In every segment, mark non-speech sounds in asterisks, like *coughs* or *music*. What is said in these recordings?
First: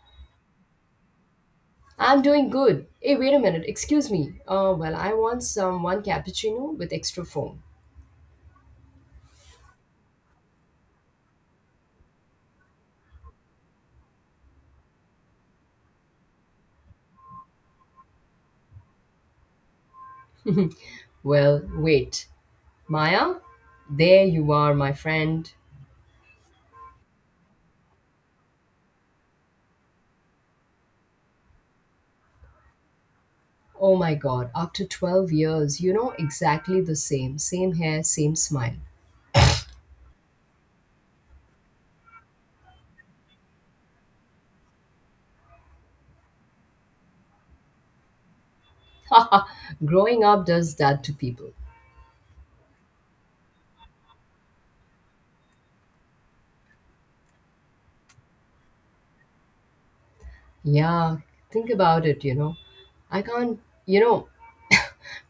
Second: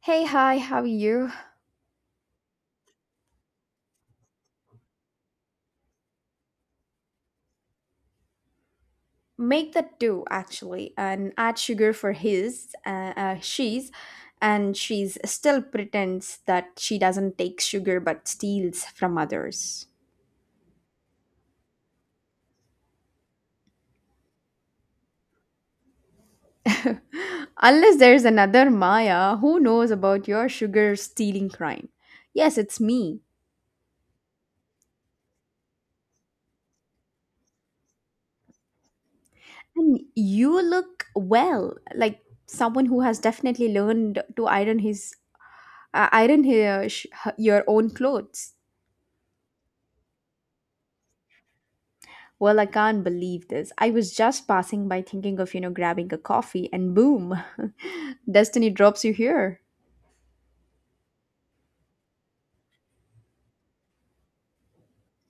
Hey, hi, how are you? I'm doing good. Hey, wait a minute. Excuse me. I want some one cappuccino with extra foam. Make that two actually and add sugar for his, and she's still pretends that she doesn't take sugar but steals from others. Well, wait. Maya? There you are, my friend. *laughs* Unless there's another Maya who knows about your sugar stealing crime. Yes, it's me. Oh my god, after 12 years, you know exactly the same. Same hair, same smile. And you look well, like someone who has definitely learned to iron uh, iron his, your own clothes. *laughs* Haha, Growing up does that to people. Well, I can't believe this. I was just passing by thinking of, grabbing a coffee and boom, *laughs* destiny drops you here. Yeah, think about it, you know. I can't, you know,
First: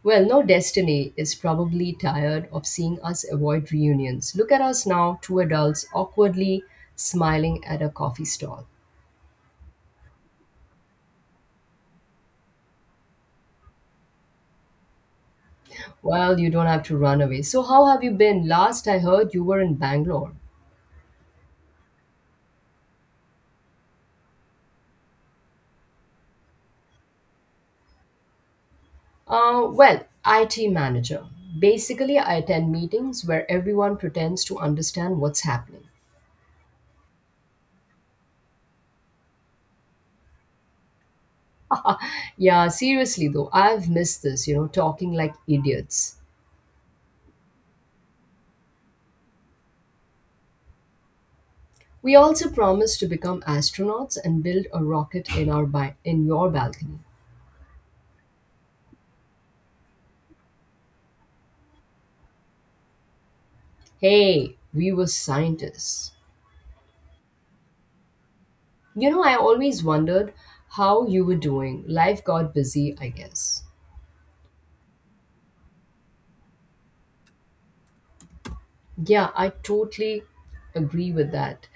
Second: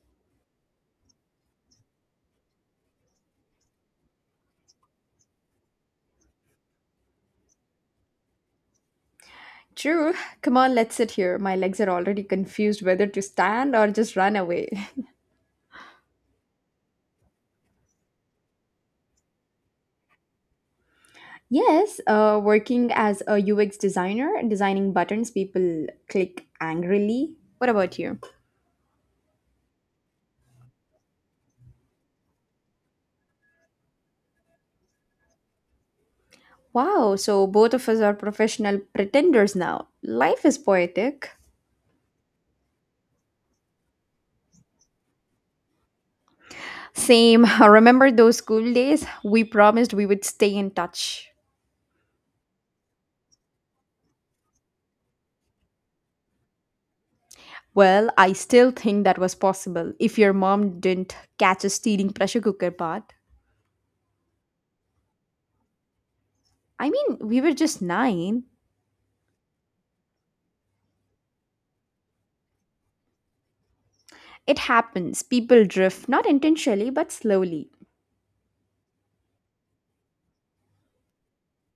Well, no, destiny is probably tired of seeing us avoid reunions. Look at us now, two adults awkwardly smiling at a coffee stall. True. Come on, let's sit here. My legs are already confused whether to stand or just run away. Well, you don't have to run away. So, how have you been? Last I heard you were in Bangalore. *laughs* Yes, working as a UX designer, designing buttons people click angrily. What about you? IT manager. Basically, I attend meetings where everyone pretends to understand what's happening. Wow, so both of us are professional pretenders now. Life is poetic. *laughs* Yeah, seriously though, I've missed this, talking like idiots. Same. *laughs* Remember those school days? We promised we would stay in touch. We also promised to become astronauts and build a rocket in in your balcony. Well, I still think that was possible if your mom didn't catch a stealing pressure cooker part. Hey, we were scientists. I mean, we were just nine. You know, I always wondered how you were doing. Life got busy, I guess. It happens. People drift, not intentionally, but slowly. Yeah, I totally agree with that.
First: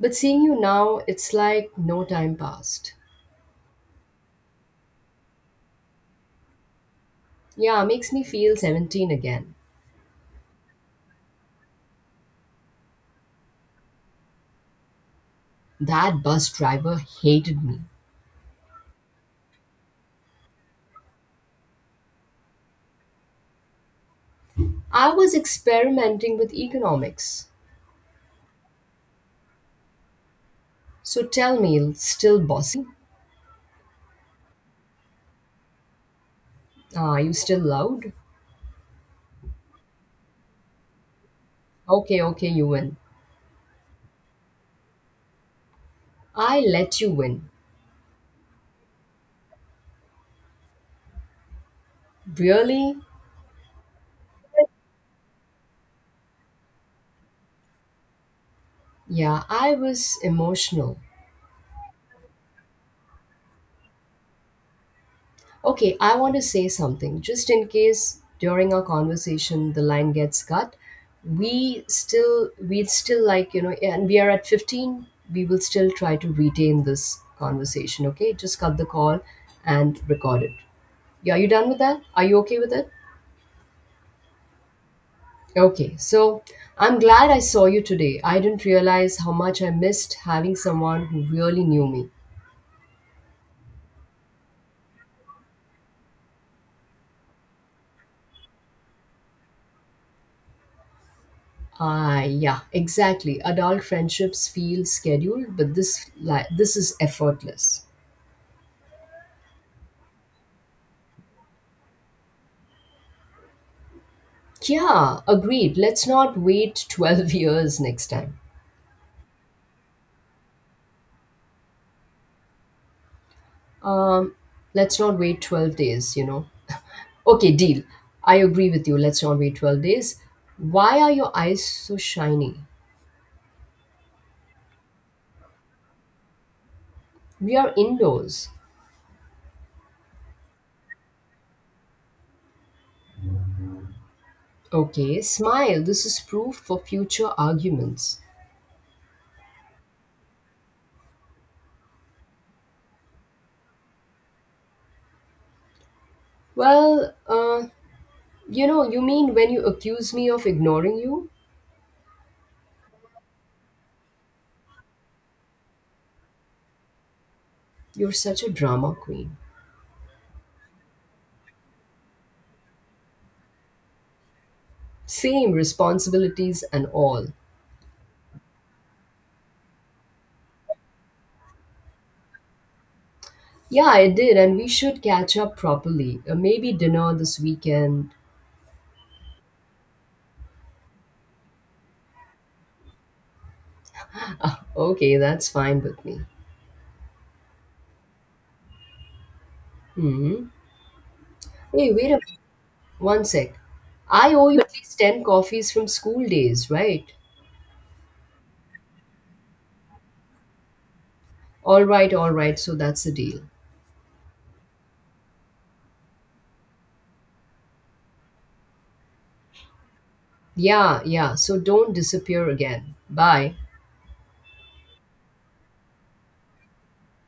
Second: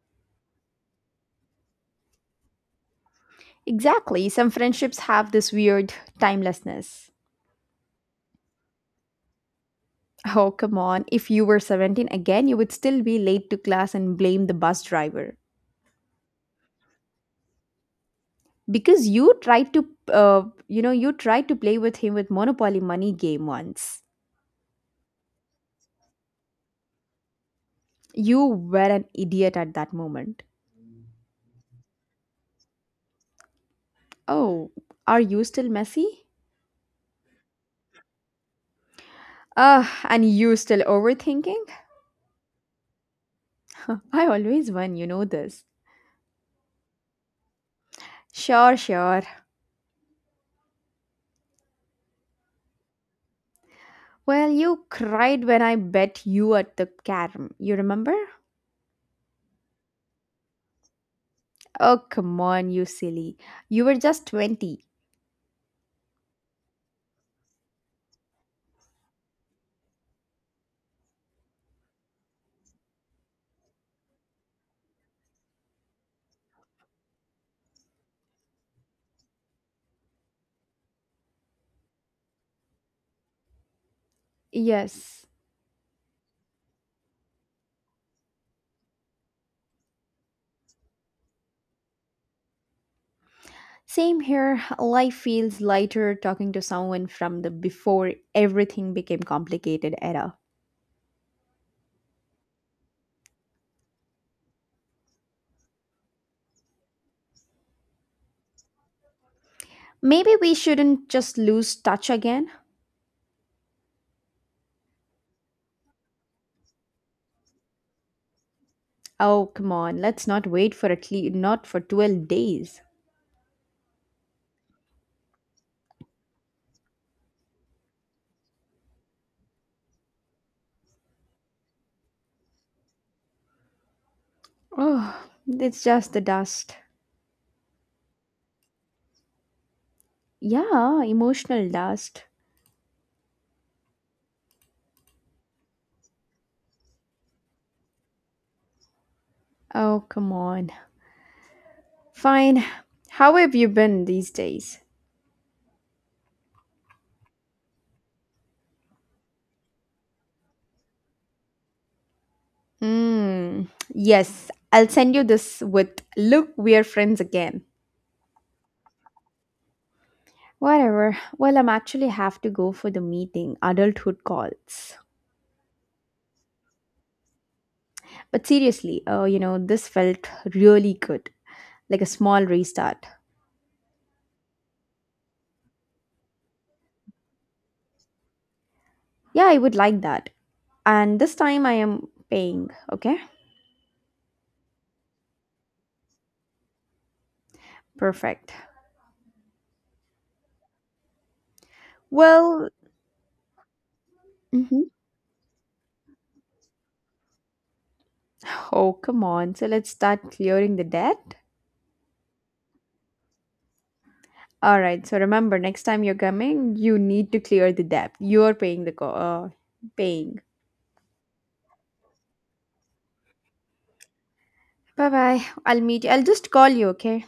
But seeing you now, it's like no time passed. Exactly. Some friendships have this weird timelessness. Yeah, makes me feel 17 again. Oh, come on. If you were 17 again, you would still be late to class and blame the bus driver. That bus driver hated me. Because you tried to, you tried to play with him with Monopoly money game once. I was experimenting with economics. You were an idiot at that moment. So tell me, still bossy? Oh, are you still messy? Are you still loud? Ah, and you still overthinking? Okay, okay, you win. I always win, you know this. I let you win. Sure, sure. Really? Well, you cried when I bet you at the carom. You remember? Yeah, I was emotional. Oh, come on, you silly. You were just 20. Okay, I want to say something. Just in case during our conversation the line gets cut, we still and we are at 15, we will still try to retain this conversation, okay? Just cut the call and record it. Yeah, you done with that? Are you okay with it? Yes. Okay, so I'm glad I saw you today. I didn't realize how much I missed having someone who really knew me. Same here. Life feels lighter talking to someone from the before everything became complicated era. Ah, yeah, exactly. Adult friendships feel scheduled, but this is effortless. Maybe we shouldn't just lose touch again. Yeah, agreed. Let's not wait *laughs* 12 years next time. Oh, come on. Let's not wait for at least not for 12 days. Um, let's not wait 12 days. Okay, deal. I agree with you. Let's not wait 12 days. Why are your eyes so shiny? Oh, it's just the dust. We are indoors. Yeah, emotional dust. Okay, smile. This is proof for future arguments. Oh, come on. Fine. How have you been these days? Well, uh, you mean when you accuse me of ignoring you? Mm, yes, I'll send you this with look, we're friends again. You're such a drama queen. Whatever. Well, I'm actually have to go for the meeting, adulthood calls. Same responsibilities and all. But seriously, this felt really good, like a small restart. Yeah, I did, and we should catch up properly. Maybe dinner this weekend. Yeah, I would like that. And this time I am paying, okay? *laughs* Okay, that's fine with me. Perfect. hmm Hey, wait a Well, one sec. I owe you at mhm. least 10 coffees from school days, right? Oh, come on. So let's start clearing the debt. All right, all right, so that's the deal. All right. So remember, next time you're coming, you need to clear the debt. You're paying the paying. Yeah, yeah. So don't disappear again. Bye. Bye bye. I'll meet you. I'll just call you, okay?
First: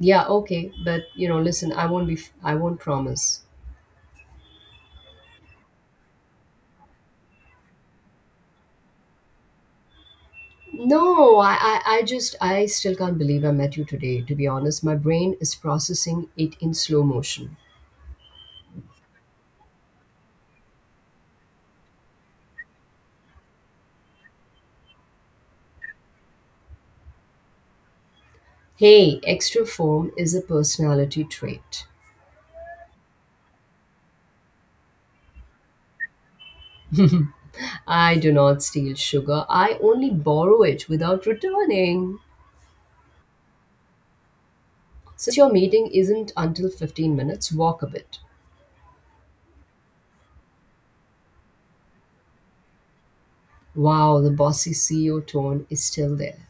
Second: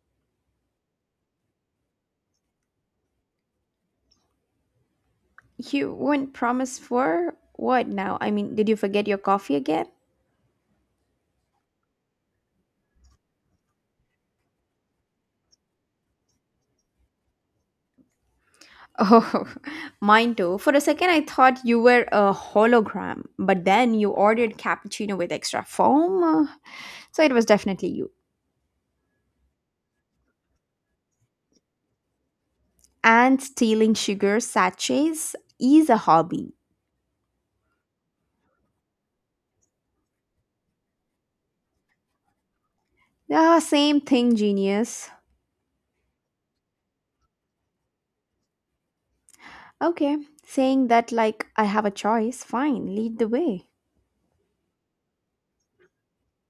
Yeah, okay. But you know, listen, I won't be. I won't promise. You won't promise for what now? I mean, did you forget your coffee again? No, I just, I still can't believe I met you today. To be honest, my brain is processing it in slow motion. Oh, *laughs* mine too. For a second, I thought you were a hologram, but then you ordered cappuccino with extra foam. So it was definitely you. Hey, extra form is a personality trait. And stealing sugar sachets is a hobby. I do not steal sugar. I only borrow it without returning. Ah, same thing, genius. Since your meeting isn't until 15 minutes, walk a bit. Okay, saying that like I have a choice, fine, lead the way. Wow, the bossy CEO tone is still there.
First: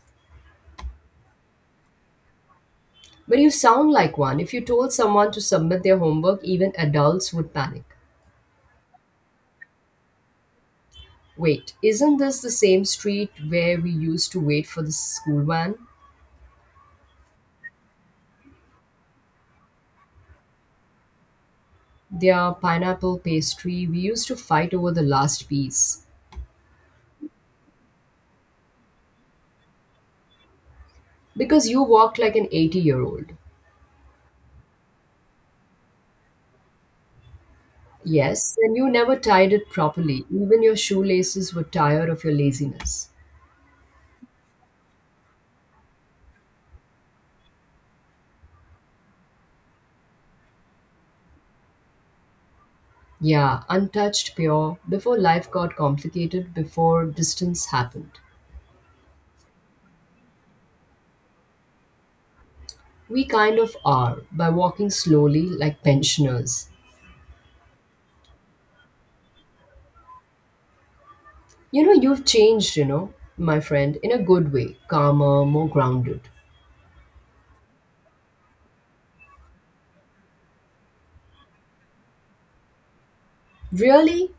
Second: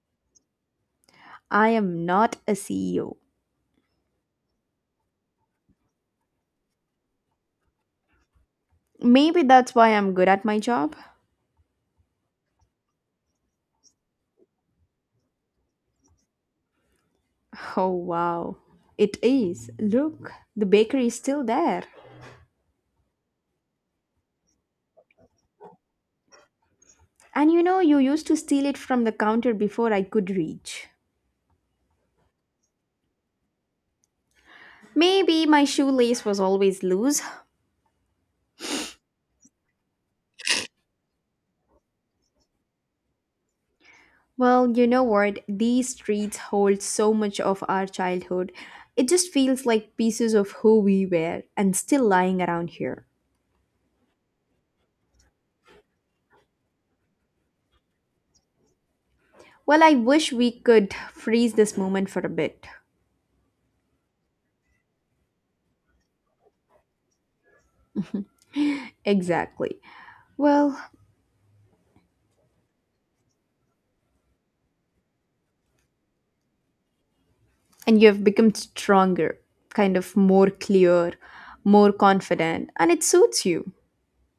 I am not a CEO. But you sound like one. If you told someone to submit their homework, even adults would panic. Maybe that's why I'm good at my job. *laughs* Wait, isn't this the same street where we used to wait for the school van? Oh, wow. It is. Look, the bakery is still there. Their pineapple pastry, we used to fight over the last piece. And you know, you used to steal it from the counter before I could reach. Because you walked like an 80-year-old year old. Maybe my shoelace was always loose. Yes, and you never tied it properly. Even your shoelaces were tired of your laziness. Well, you know what? These streets hold so much of our childhood. It just feels like pieces of who we were and still lying around here. Yeah, untouched, pure, before life got complicated, before distance happened. Well, I wish we could freeze this moment for a bit. We kind of are, by walking slowly like pensioners. Exactly. Well, You've changed, my friend, in a good way, calmer, more grounded. and you have become stronger, kind of more clear, more confident, and it suits you. Really?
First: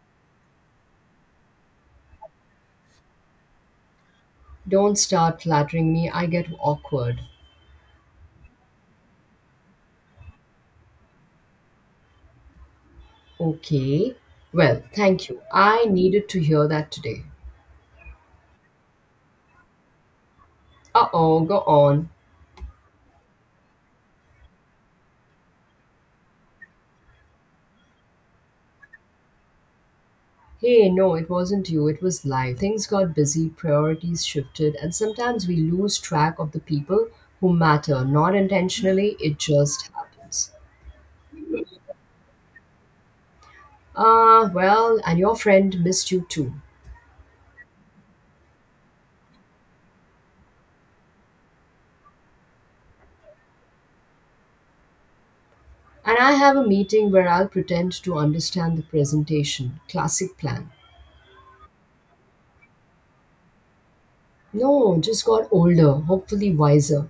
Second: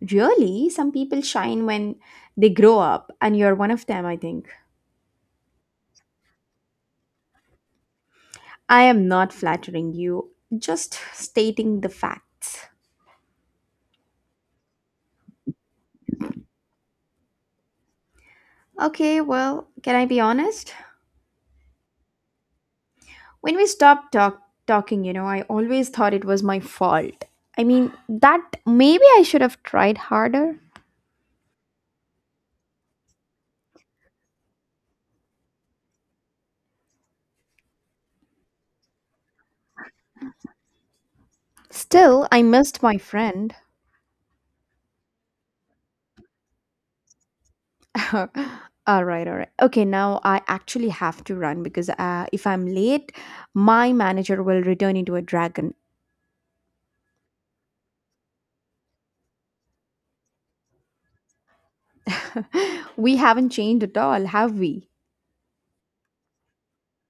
Really, some people shine when they grow up, and you're one of them, I think. Don't start flattering me, I get awkward. I am not flattering you, just stating the facts. Okay. Well, thank you. I needed to hear that today. Okay, well, can I be honest? Uh oh, go on. When we stopped talking, you know, I always thought it was my fault. I mean, that maybe I should have tried harder. Hey, no, it wasn't you, it was life. Things got busy, priorities shifted, and sometimes we lose track of the people who matter. Not intentionally, it just happens. Still, I missed my friend. Ah well, and your friend missed you too. *laughs* All right, all right. Okay, now I actually have to run because if I'm late, my manager will return into a dragon. And I have a meeting where I'll pretend to understand the presentation. Classic plan. *laughs* We haven't changed at all, have we? No, just got older, hopefully wiser.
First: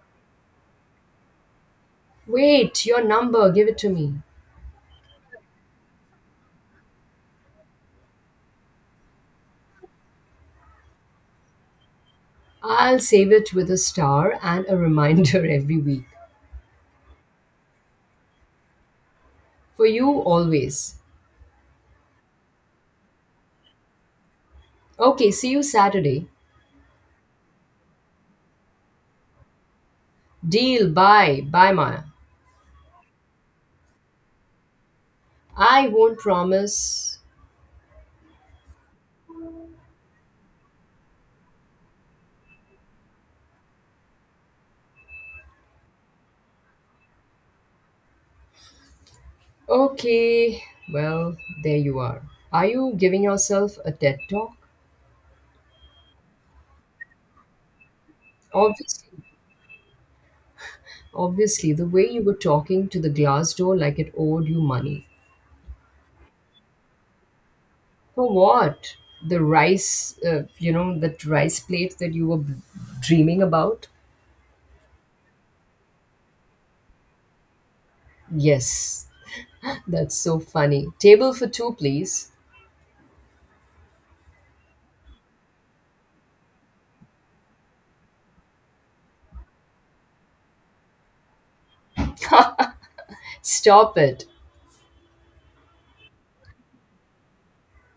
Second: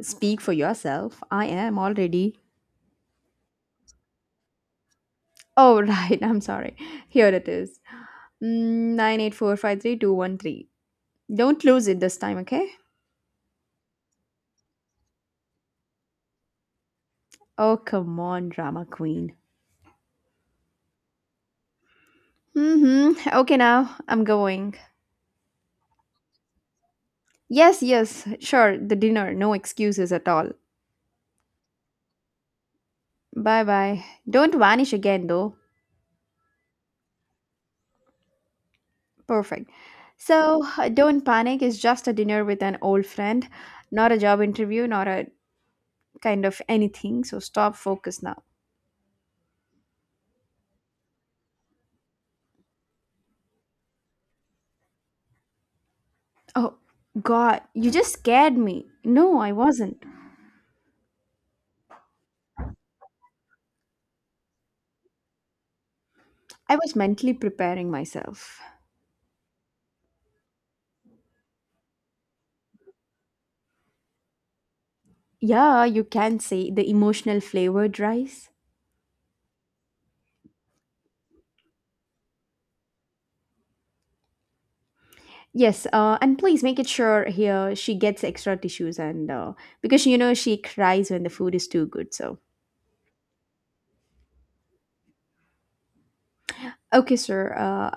Speak for yourself. I am already. Wait, your number, give it to me. Oh, *laughs* right. I'm sorry. Here it is. 984532113. Don't lose it this time, okay? I'll save it with a star and a reminder *laughs* every week. Oh, come on, drama queen. For you, always. Mm-hmm. Okay, now I'm going. Okay, see you Saturday. Yes, yes, sure, the dinner. No excuses at all. Deal, bye, bye, Maya. Bye bye. Don't vanish again, though. I won't promise. Perfect. So, don't panic. It's just a dinner with an old friend, not a job interview, not a kind of anything. So, stop, focus now. Okay, well, there you are. Are you giving yourself a TED talk? Oh, God, you just scared me. Obviously. No, I wasn't. Obviously, the way you were talking to the glass door like it owed you money. I was mentally preparing For myself. what? The rice, that rice plate that dreaming about? Yeah, you can say the emotional flavored rice. Yes. That's so funny. Table for two, please. Yes, and please make it sure here she gets extra tissues and because you know she cries when the food is too good. So Stop it. okay, sir,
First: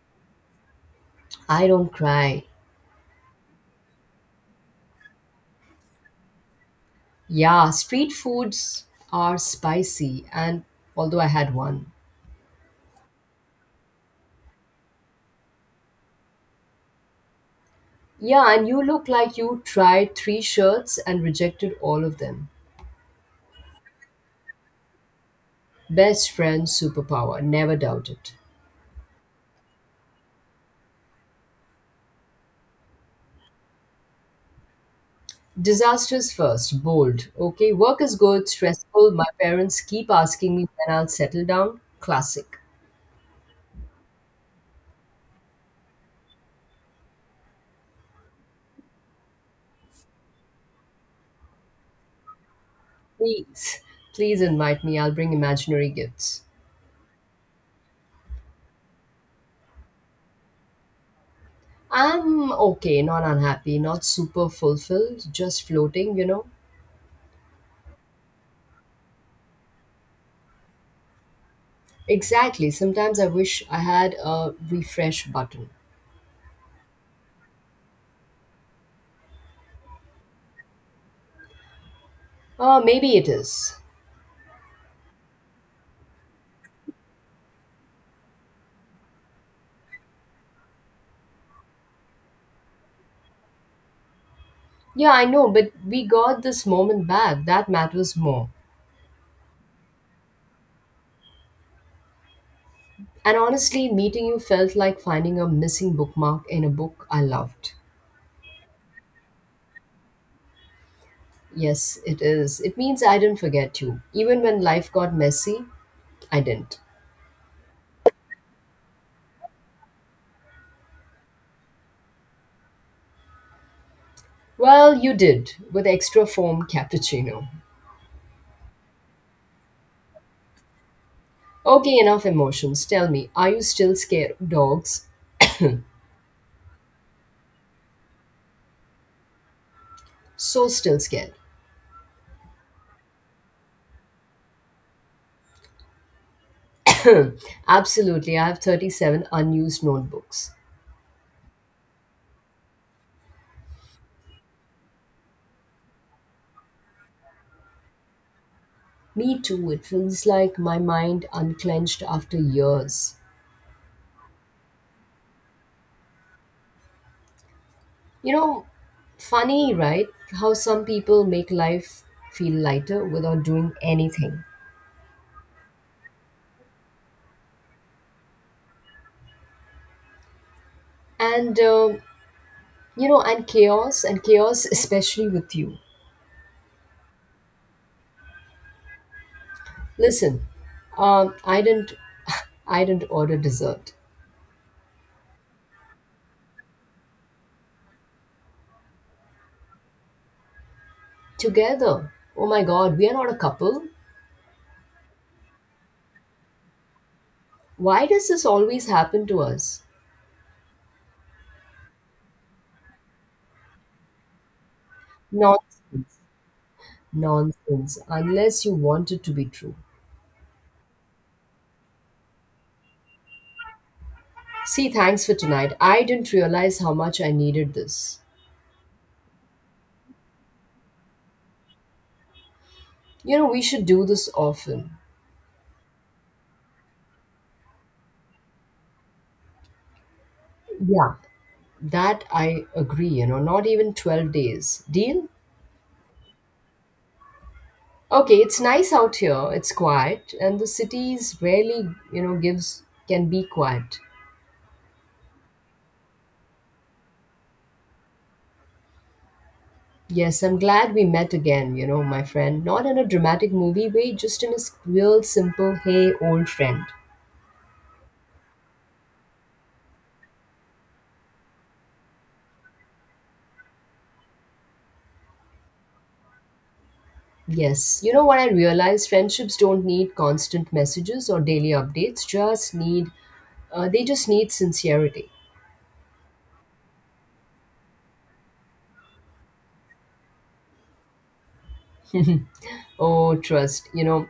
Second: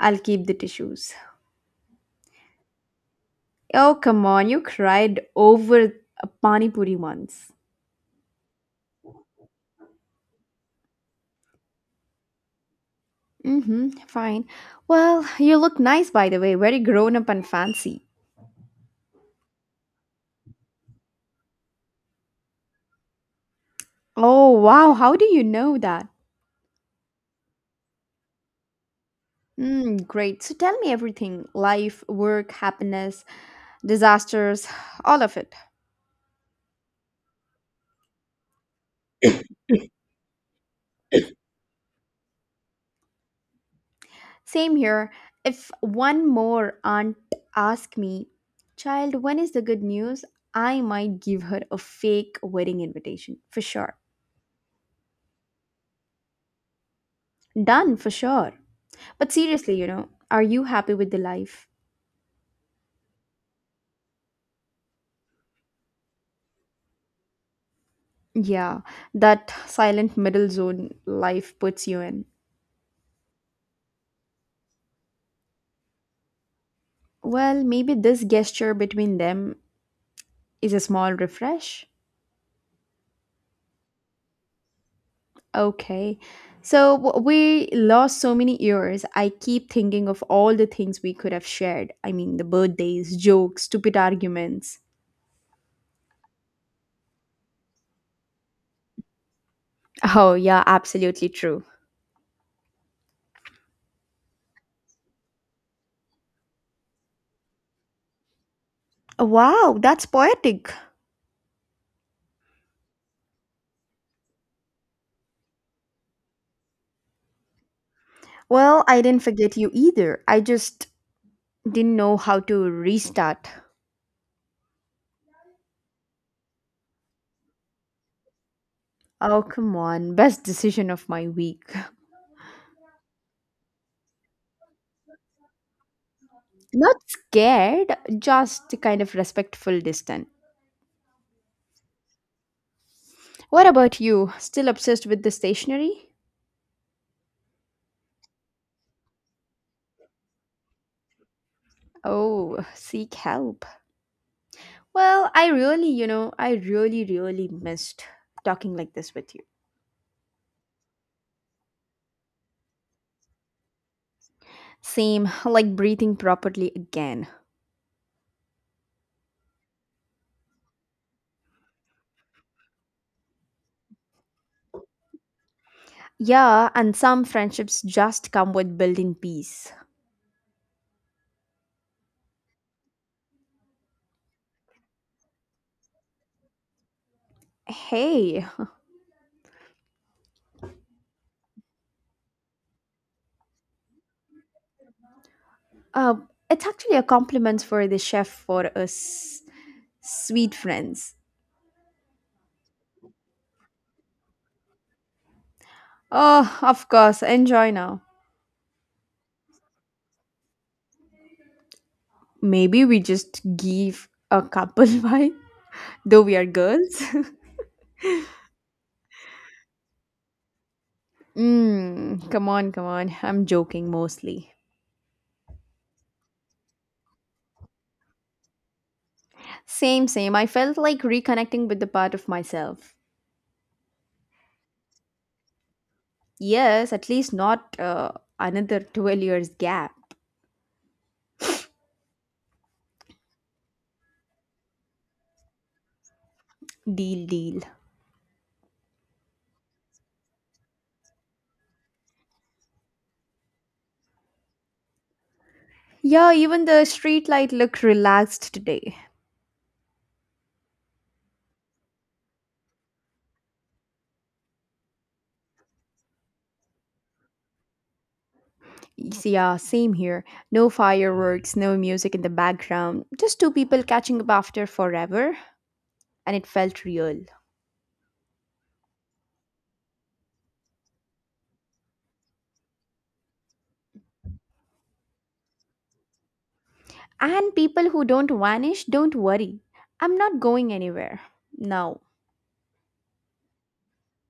I'll keep the tissues. I don't cry. Oh come on, you cried over a pani puri once. Yeah, street foods are spicy, and although I had one. Mm-hmm. Fine. Well, you look nice by the way, very grown up and fancy. Yeah, and you look like you tried three shirts and rejected all of them. Oh wow, how do you know that? Best friend superpower, never doubt it. Mm, great. So tell me everything: life, work, happiness, disasters, all of it. Disasters first, bold. Okay, work is good, stressful. My parents keep asking me when I'll settle down. Classic. Same here. If one more aunt asks me, Child, when is the good news? I might give her a fake wedding invitation for Please, sure. Please invite me. I'll bring imaginary gifts. Done for sure. But seriously, you know, are you happy with the life? I'm okay, not unhappy, not super fulfilled, just floating, you know? Yeah, that silent middle zone life puts you in. Exactly. Sometimes I wish I had a refresh button. Well, maybe this gesture between them is a small refresh. Oh, maybe it is. Okay. So we lost so many years. I keep thinking of all the things we could have shared. I mean, the birthdays, jokes, stupid arguments. Yeah, I know, but we got this moment back. That matters more. Oh, yeah, absolutely true. And honestly, meeting you felt like finding a missing bookmark in a book I loved. Wow, that's poetic. Yes, it is. It means I didn't forget you. Even when life got messy, I didn't. Well, I didn't forget you either. I just didn't know how to restart. Well, you did, with extra foam cappuccino. Oh, come on. Best decision of my week. Okay, enough emotions. Tell me, are you still scared of dogs? Not scared, just kind of respectful distant. So still scared. What about you? Still obsessed with the stationery? *coughs* Absolutely, I have 37 unused notebooks. Oh, seek help. Well, I really, really missed talking like this with Me you. too, it feels like my mind unclenched after years. Same, *laughs* like breathing properly again. You know, funny, right? How some people make life feel lighter without doing anything. Yeah, and some friendships just come with building peace. And and chaos especially with you. Hey, Listen, I didn't *laughs* I didn't order dessert. uh, it's actually a compliment for the chef for us sweet friends. Together? Oh my god, we are not a couple. Oh, of course, enjoy now. Why does this always happen to us? Maybe we just give a couple *laughs* vibe, Nonsense. though we are girls. *laughs* Nonsense, unless you want it to be true. Mm, come on, come on. I'm joking mostly. See, thanks for tonight. I didn't realize how much I needed this. Same, same. I felt like reconnecting with the part of myself. You know, we should do this often. Yes, at least not another 12 years gap. Yeah, that I agree, not even 12 days. Deal. Deal, deal. Okay, it's nice out here. It's quiet, and the cities rarely, gives can be quiet. Yeah, even the streetlight looked relaxed today. Yes, I'm glad we met again, you know, my friend. Not in a dramatic movie way, just in a real simple, hey, old friend. Yes, yeah, same here. No fireworks, no music in the background. Just two people catching up after forever, and it felt real. Yes, you know what I realized? Friendships don't need constant messages or daily updates. They just need sincerity. And people who don't vanish, don't worry. I'm not going anywhere. No. *laughs* Oh, trust. You know,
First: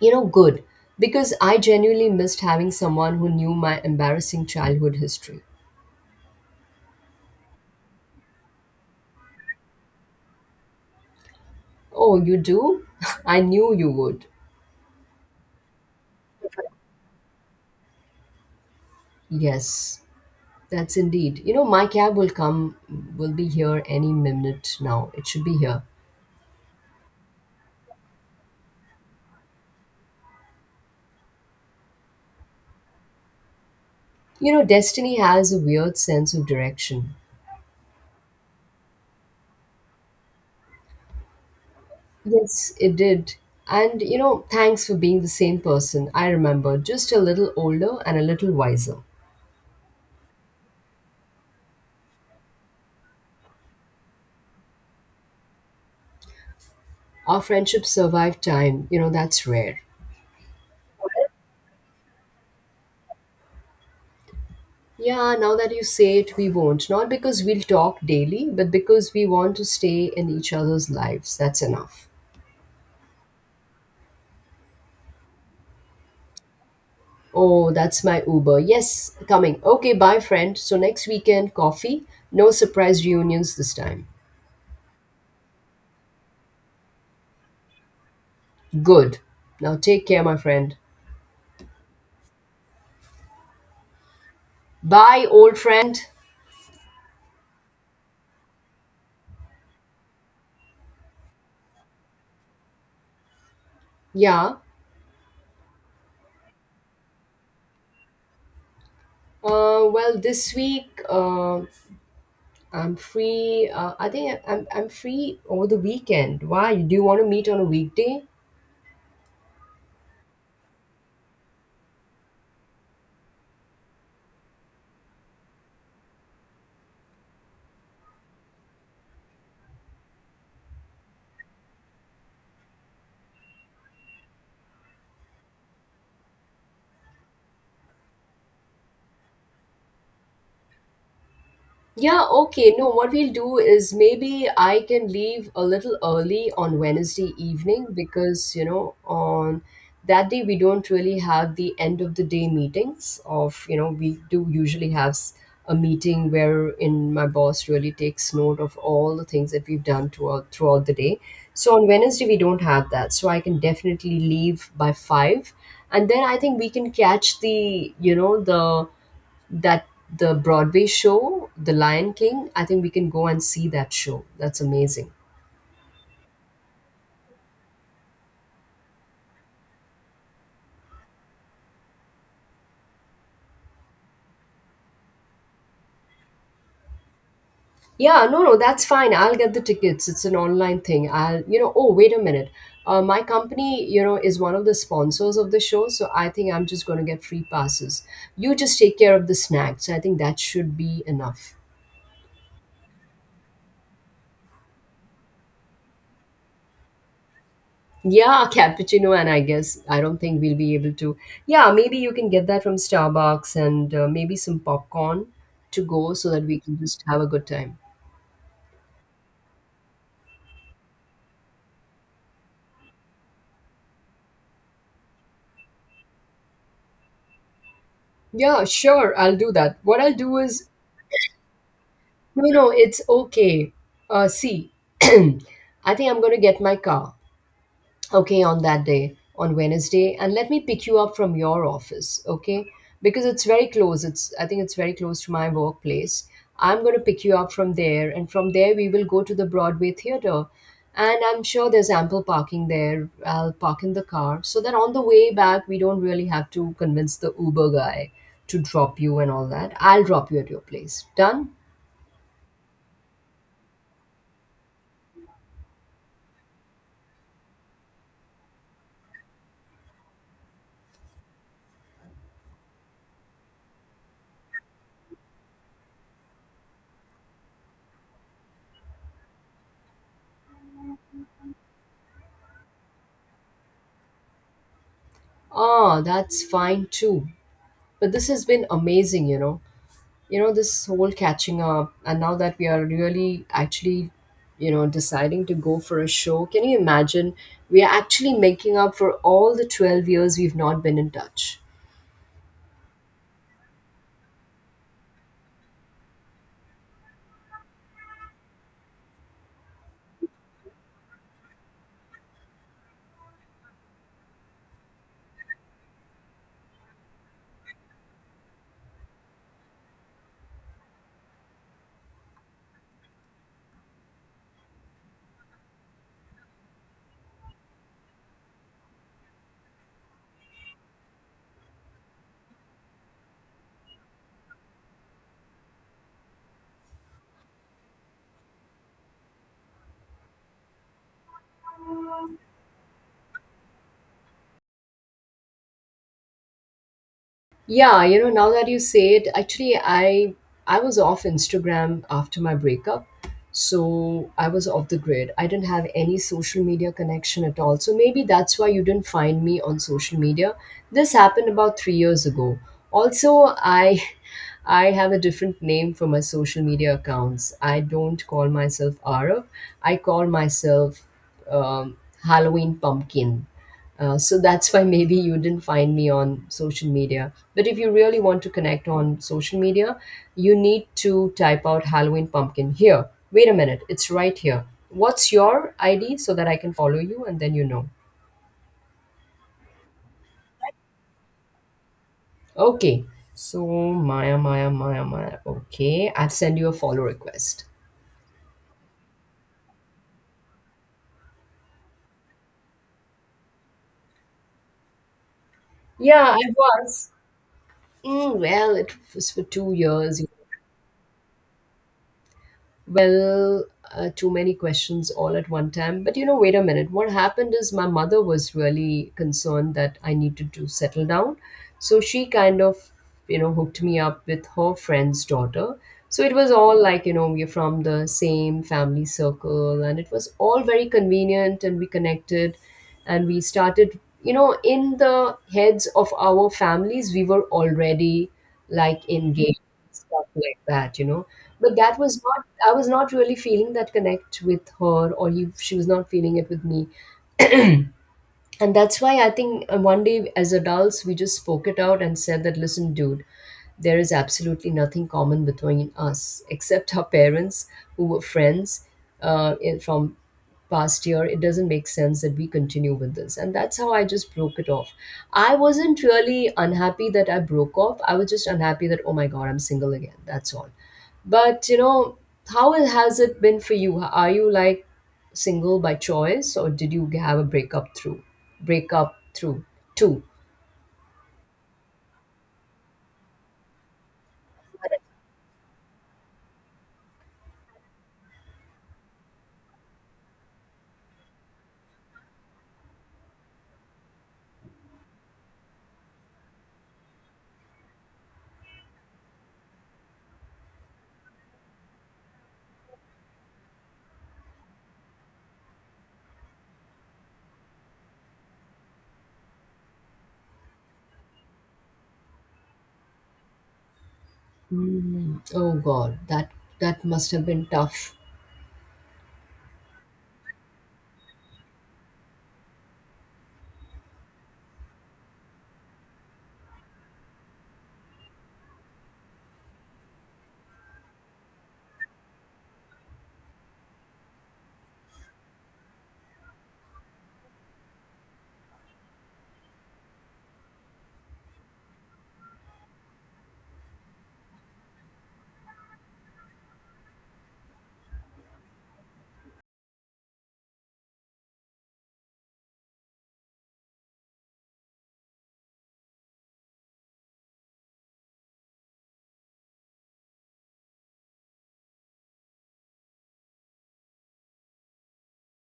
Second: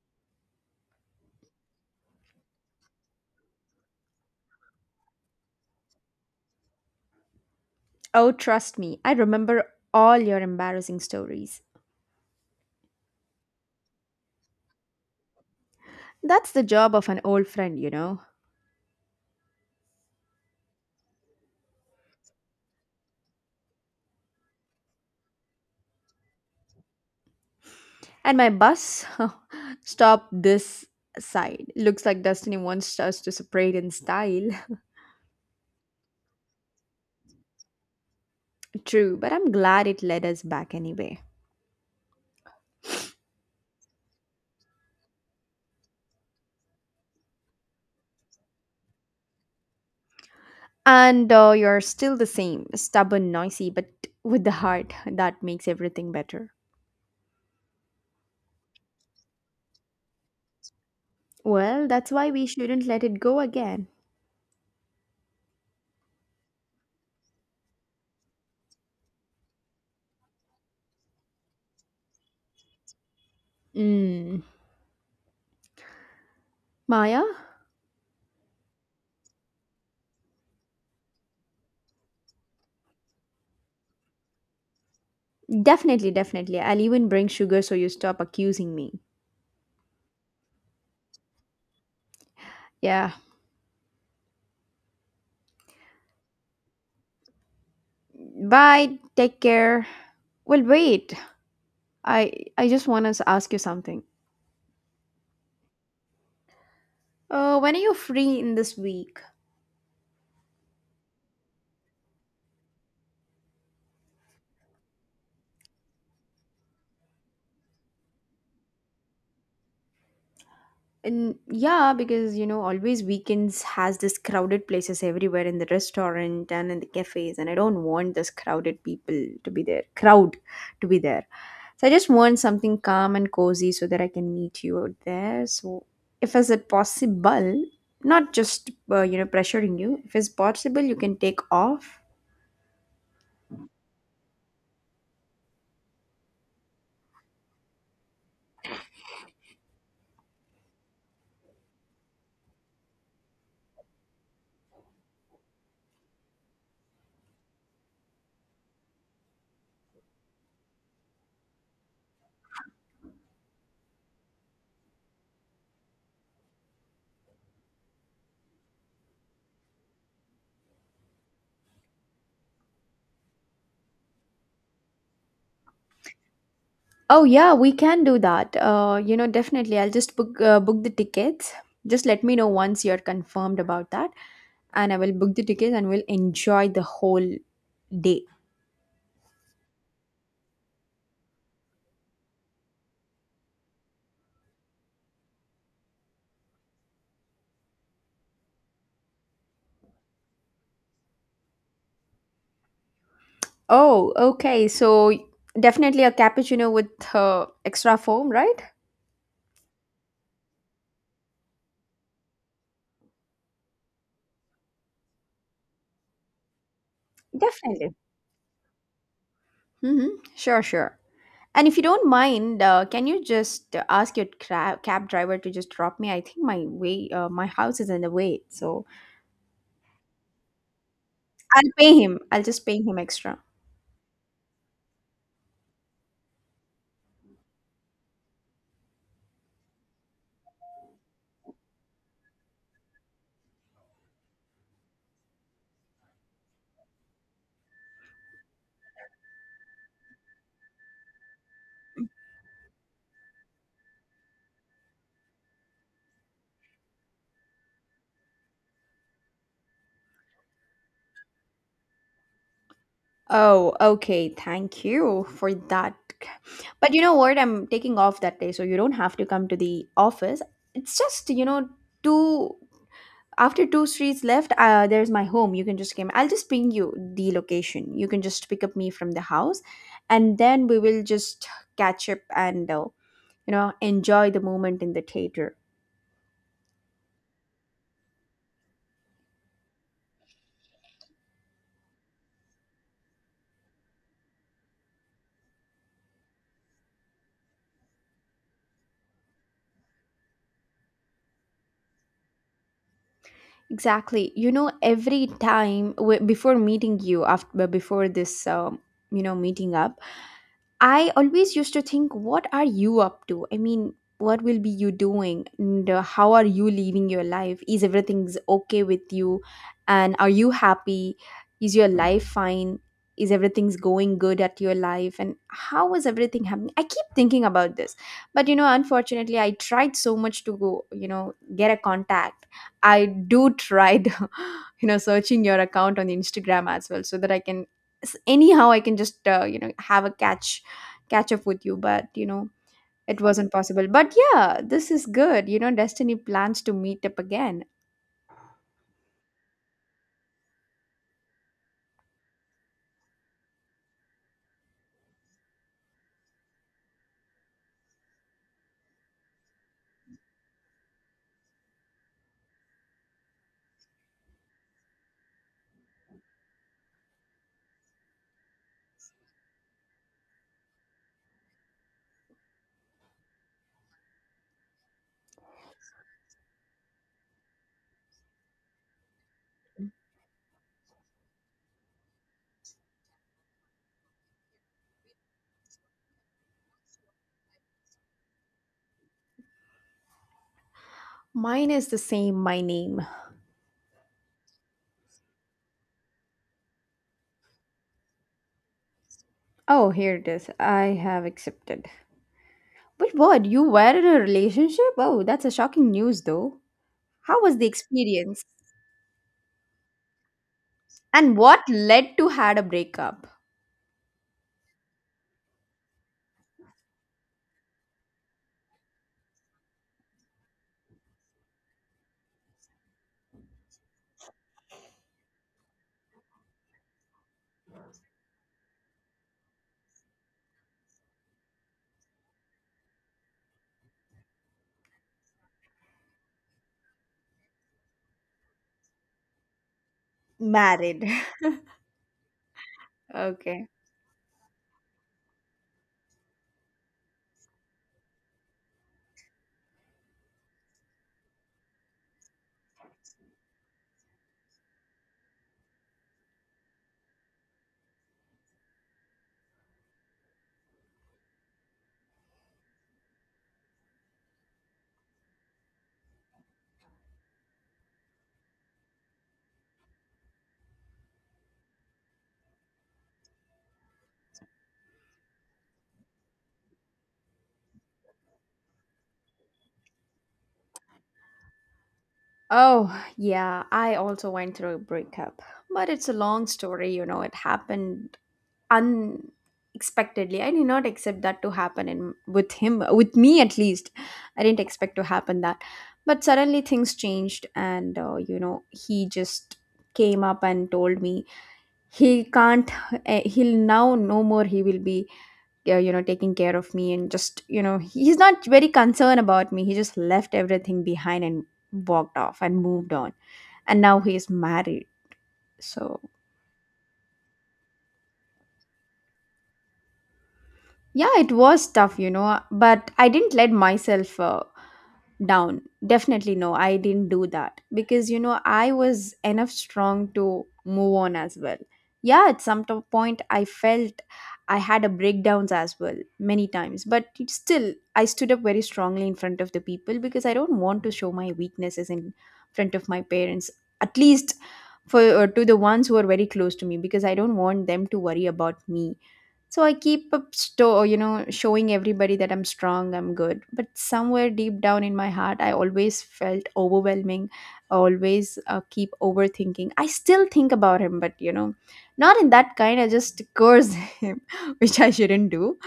you know, Good, because I genuinely missed having someone who knew my embarrassing childhood history. Oh, trust me. I remember all your embarrassing stories. Oh, you do? *laughs* I knew you would. That's the job of an old friend, you know. Yes, that's indeed. You know, my cab will come, will be here any minute now. It should be here. And my bus *laughs* stop this side. Looks like destiny wants us to separate in style. You know, destiny has a weird sense of direction. *laughs* True, but I'm glad it led us back anyway. Yes, it did. And, you know, thanks for being the same person I remember, just a little older and a little wiser. And you're still the same, stubborn, noisy, but with the heart that makes everything better. Our friendship survived time. You know, that's rare. Well, that's why we shouldn't let it go again. Yeah, now that you say it, we won't. Not because we'll talk daily, but because we want to stay in each other's lives. That's enough. Mm. Maya? Oh, that's my Uber. Yes, coming. Okay, bye, friend. So next weekend, coffee. No surprise reunions this time. Definitely, definitely. I'll even bring sugar so you stop accusing me. Good. Now take care, my friend. Yeah. Bye, old friend. Bye. Take care. Well, wait. I I just want to ask you something. Yeah. When are you free in this week? This week I'm free. I think I'm free over the weekend. Why? Do you want to meet on a weekday? And yeah, because you know, always weekends has this crowded places everywhere in the restaurant and in the cafes, and I don't want this crowded people to be there, crowd to be there. So I just want something calm and cozy so that I can meet you out there. So if is it possible, not just pressuring you, if it's possible, you can take off Yeah, okay. No, what we'll do is, maybe I can leave a little early on Wednesday evening because, you know, on that day we don't really have the end of the day meetings of, you know, we do usually have a meeting wherein my boss really takes note of all the things that we've done throughout the day. So on Wednesday we don't have that. So I can definitely leave by five. And then I think we can catch the, you know, the that the Broadway show, The Lion King, I think we can go and see that show. That's amazing. Oh yeah, we can do that. You know, definitely. I'll just book the tickets. Just let me know once you're confirmed about that, and I will book the tickets and we'll enjoy the whole day. Yeah, no, no, that's fine. I'll get the tickets. It's an online thing. Oh, wait a minute. My company, you know, is one of the sponsors of the show, so I think I'm just going to get free passes. You just take care of the snacks. I think that should be enough. Oh, okay. So definitely a cappuccino with extra foam, Yeah, *laughs* right? cappuccino, and I guess I don't think we'll be able to. Yeah, maybe you can get that from Starbucks and maybe some popcorn to go so that we can just have a good time. Definitely. Mm-hmm. Sure, sure. And if you don't mind, can you just ask your cab driver to just drop me? I think my way, my house is in the way, Yeah, so sure, I'll do that. What I'll do is, I'll pay him. I'll no, just no, pay him it's extra. okay. See, *clears throat* I think I'm going to get my car, okay, on that day, on Wednesday, and let me pick you up from your office, okay, because it's very close. It's I think it's very close to my workplace. I'm going to pick you up from there, and from there we will go to the Broadway theater. And I'm sure there's ample parking there. I'll park in the car so that on the way back we don't really have to convince the Uber guy to drop you and all that. I'll drop you at your place. Done. Oh, okay. Thank you for that. But you know what? I'm taking off that day, so you don't have to come to the office. It's just, you know, two after two streets left there's my home you can just come, I'll just ping you the location, you can just pick up me from the house and then we will just catch up and you know enjoy the moment in the theater. Ah, that's fine too. But this has been amazing, you know, this whole catching up, and now that we are really actually, you know, deciding to go for a show. Can you imagine, we are actually making up for all the 12 years we've not been in touch. Exactly. You know, every time before meeting you after before this, meeting up, I always used to think, what are you up to? I mean, what will be you doing? And how are you living your life? Is everything's okay with you? And are you happy? Is your life fine? Is everything's going good at your life? And how is everything happening? I keep thinking about this, but you know, unfortunately, I tried so much to go, you know, get a contact I do tried, *laughs* you know, searching your account on Instagram as well, so that I can anyhow I can just you know have a catch up with you. But you know, it wasn't possible. But yeah, this is good. You know, Destiny plans to meet up again. Yeah, you know, now that you say it, actually I was off Instagram after my breakup. So I was off the grid. I didn't have any social media connection at all. So maybe that's why you didn't find me on social media. This happened about 3 years ago. Also, I *laughs* I have a different name for my social media accounts. I don't call myself Arav. I call myself um, Halloween Pumpkin, so that's why maybe you didn't find me on social media. But if you really want to connect on social media, you need to type out Halloween pumpkin here. Wait a minute, it's right here. What's your ID so that I can follow you and then you know? Mine is the same. My name. Okay, so Maya, Maya, Maya, Maya. Okay, I've sent you a follow request. Oh, here it is. I have accepted. But what? You were in a relationship? Oh, that's a shocking news, Yeah, I though. was. How was the Mm, experience? well, it was for 2 years. And what led to had a breakup? Well, too many questions all at one time. But you know, wait a minute. What happened is my mother was really concerned that I needed to settle down. So she kind of, you know, hooked me up with her friend's daughter. So it was all like, you know, we're from the same family circle, and it was all very convenient, and we connected and we started, you know, in the heads of our families, we were already like engaged, stuff like that, you Married. know. But that was not I was not *laughs* really Okay. feeling that connect with her, or you, she was not feeling it with me. And that's why I think one day as adults we just spoke it out and said that, listen dude, there is absolutely nothing common between us except our parents who were friends, from past year. It doesn't make sense that we continue with this. And that's how I just broke it off. I wasn't really unhappy that I broke off. I was just unhappy that, oh my God, I'm single again. That's all. But, you know, how has it been for you? Are you like single by choice, or did you have a breakup through? Breakup through? Two. Oh, yeah, I also went through a breakup. But it's a long story, you know, it happened unexpectedly. I did not expect that to happen in with him, with me at least. I didn't expect to happen that. But suddenly things changed and you know, he just came up and told me he can't he'll now no more he will be you know taking care of me and just you know he's not very concerned about me. He just left everything behind and walked off and moved on, and now he is married. Mm, oh So God, that must have been tough. yeah, it was tough, you know, but I didn't let myself down. Definitely no, I didn't do that because you know I was enough strong to move on as well. Yeah, at some point I felt I had a breakdowns as well many times, but it still I stood up very strongly in front of the people because I don't want to show my weaknesses in front of my parents, at least for to the ones who are very close to me because I don't want them to worry about me. So I keep up you know, showing everybody that I'm strong, I'm good. But somewhere deep down in my heart, I always felt overwhelming. I always keep overthinking. I still think about him, but you know, not in that kind. I just curse *laughs* him, which I shouldn't do.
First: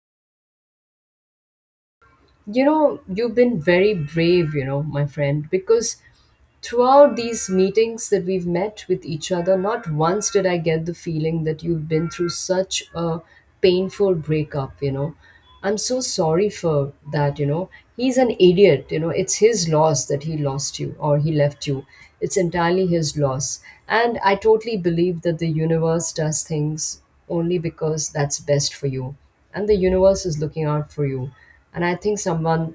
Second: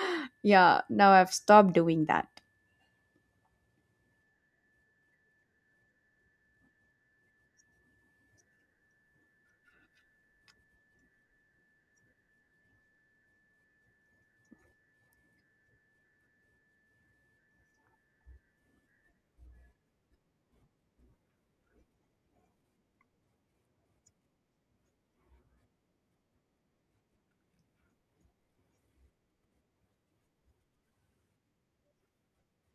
Yeah, now I've stopped doing that. You know, you've been very brave, you know, my friend, because throughout these meetings that we've met with each other, not once did I get the feeling that you've been through such a painful breakup, you know. I'm so sorry for that, you know. He's an idiot, you know. It's his loss that he lost you, or he left you. It's entirely his loss. And I totally believe that the universe does things only because that's best for you. And the universe is looking out for you. And I think someone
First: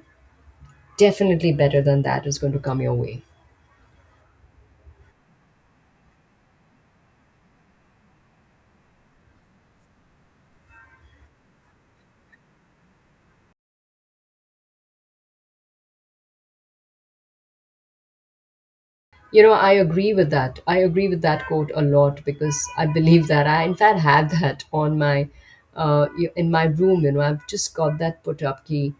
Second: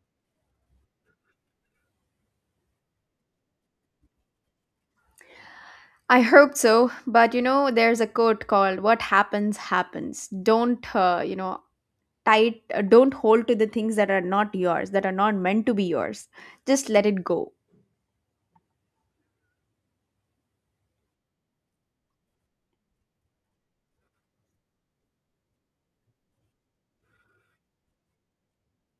definitely better than that is going to come your way. I hope so, but you know, there's a quote called "What happens happens." Don't you know? Tight. Don't hold to the things that are not yours, that are not meant to be yours. Just let it go. You know, I agree with that. I agree with that quote a lot because I believe that I, in fact, have *laughs* that on my, in my room. You know, I've just got that put up key.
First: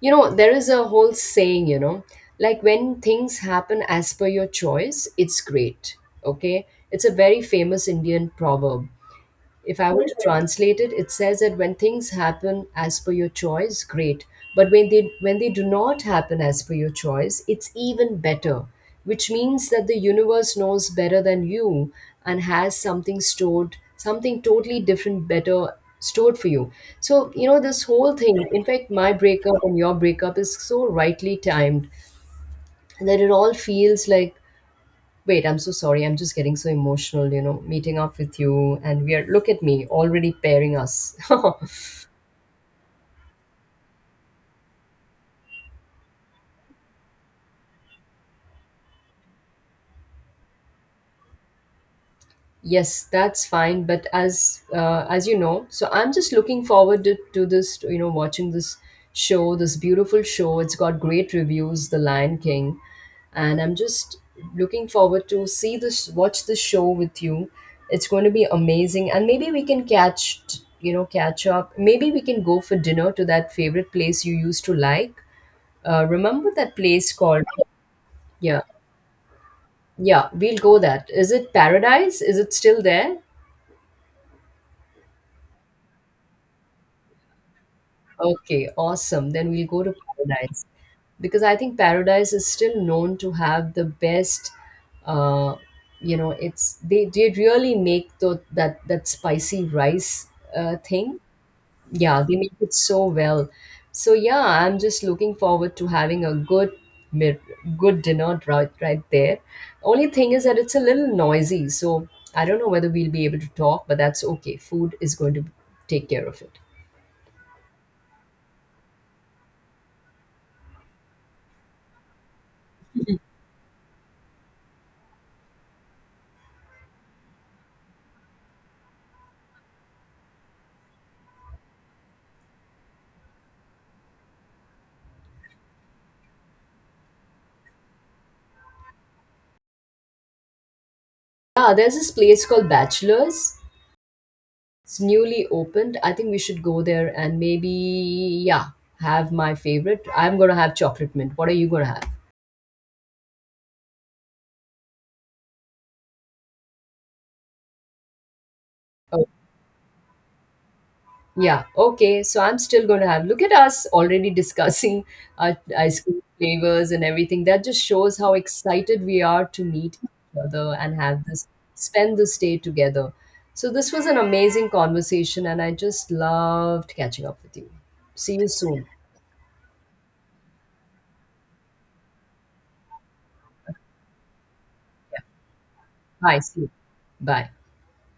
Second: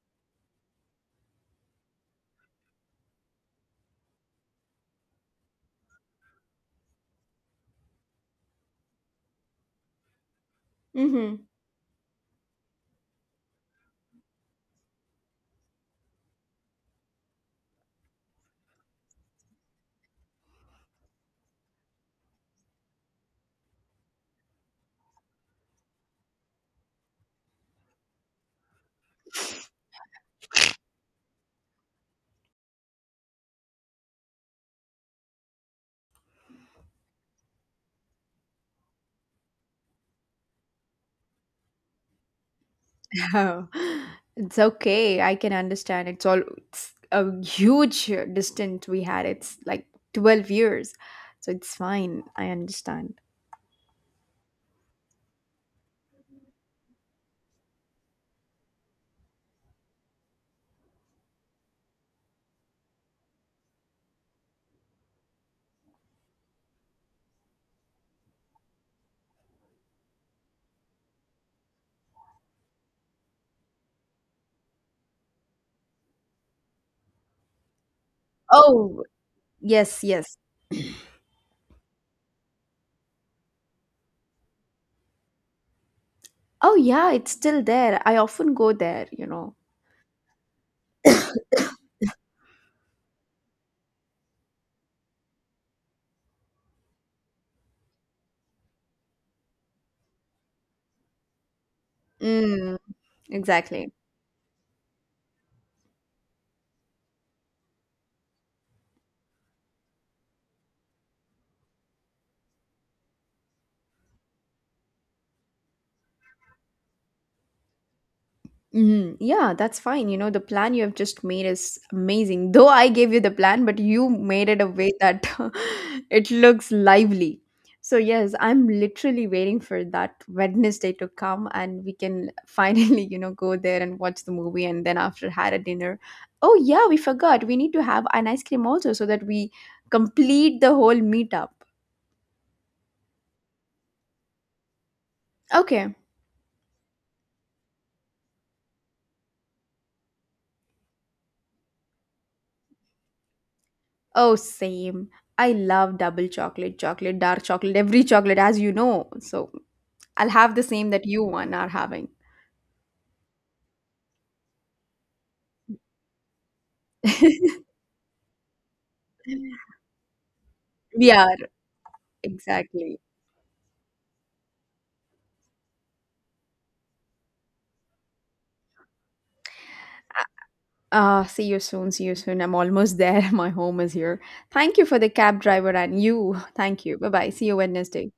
You know, there is a whole saying. You know, like when things happen as per your choice, it's great. Okay, it's a very famous Indian proverb. If I were to translate it, it says Mhm. that when things happen as per your choice, great. But when they do not happen as per your choice, it's even better. Which means that the universe knows better than you and has something stored, something totally different, better stored for you. So, you know, this whole thing, in fact, my breakup and your breakup is so rightly timed that it all feels like, wait, I'm so sorry. I'm just getting so emotional, you know, meeting up with you, and we are, look at me already pairing us. Oh, it's okay. I can understand. It's all it's a huge distance we had. It's like 12 years. So it's fine. I *laughs* Yes, understand. that's fine, but as you know, so I'm just looking forward to this, you know, watching this show, this beautiful show. It's got great reviews, The Lion King, and I'm just looking forward to see this watch this show with you. It's going to be amazing, and maybe we can catch, you know, catch up. Maybe we can go for dinner to that favorite place you used to like. Remember that place called? Yeah, Oh, yes, yeah, yes. we'll go that. Is it Paradise? Is it still there? Oh, yeah, it's still there. I often Okay, go there, you awesome. Then know. we'll go to Paradise because I think Paradise is still known to have the best. Uh, you know, it's they really make the that that spicy rice, thing. Yeah, they make it Mm, so well. exactly. So yeah, I'm just looking forward to having a good, mid good dinner right there. Only thing is that it's a little noisy, so I don't know whether we'll be able to talk, but that's okay. Food is going to take care of it. Mhm. Yeah, that's fine. You know, the plan you have just made is amazing. *laughs* Though I gave you the plan, but you made it a way that *laughs* it looks lively. So, yes, I'm literally waiting for that Wednesday to come and we can *laughs* finally, you know, go there and watch the movie and then after had a dinner. Oh, yeah, we forgot. We need to have an ice cream also so that we complete the whole meetup. Yeah, there's this place called Bachelor's. It's newly Okay. opened. I think we should go there, and maybe, yeah, have my favorite. I'm gonna have chocolate mint. What are you gonna have? Oh, same. I love double chocolate, chocolate, dark chocolate, every chocolate, as you know. So I'll have the same that you one Yeah, are having. okay. So I'm still going to have. Look at us already discussing ice cream flavors and everything. *laughs* That just shows how excited we are to meet each other and We have are, this, spend this day exactly. together. So this was an amazing conversation, and I just loved catching up with you. See you soon. See you soon. See you soon. I'm almost there. *laughs* My home is here. Thank you for the cab driver and you. Bye. See you. Thank you. Bye bye. See Bye. you Wednesday.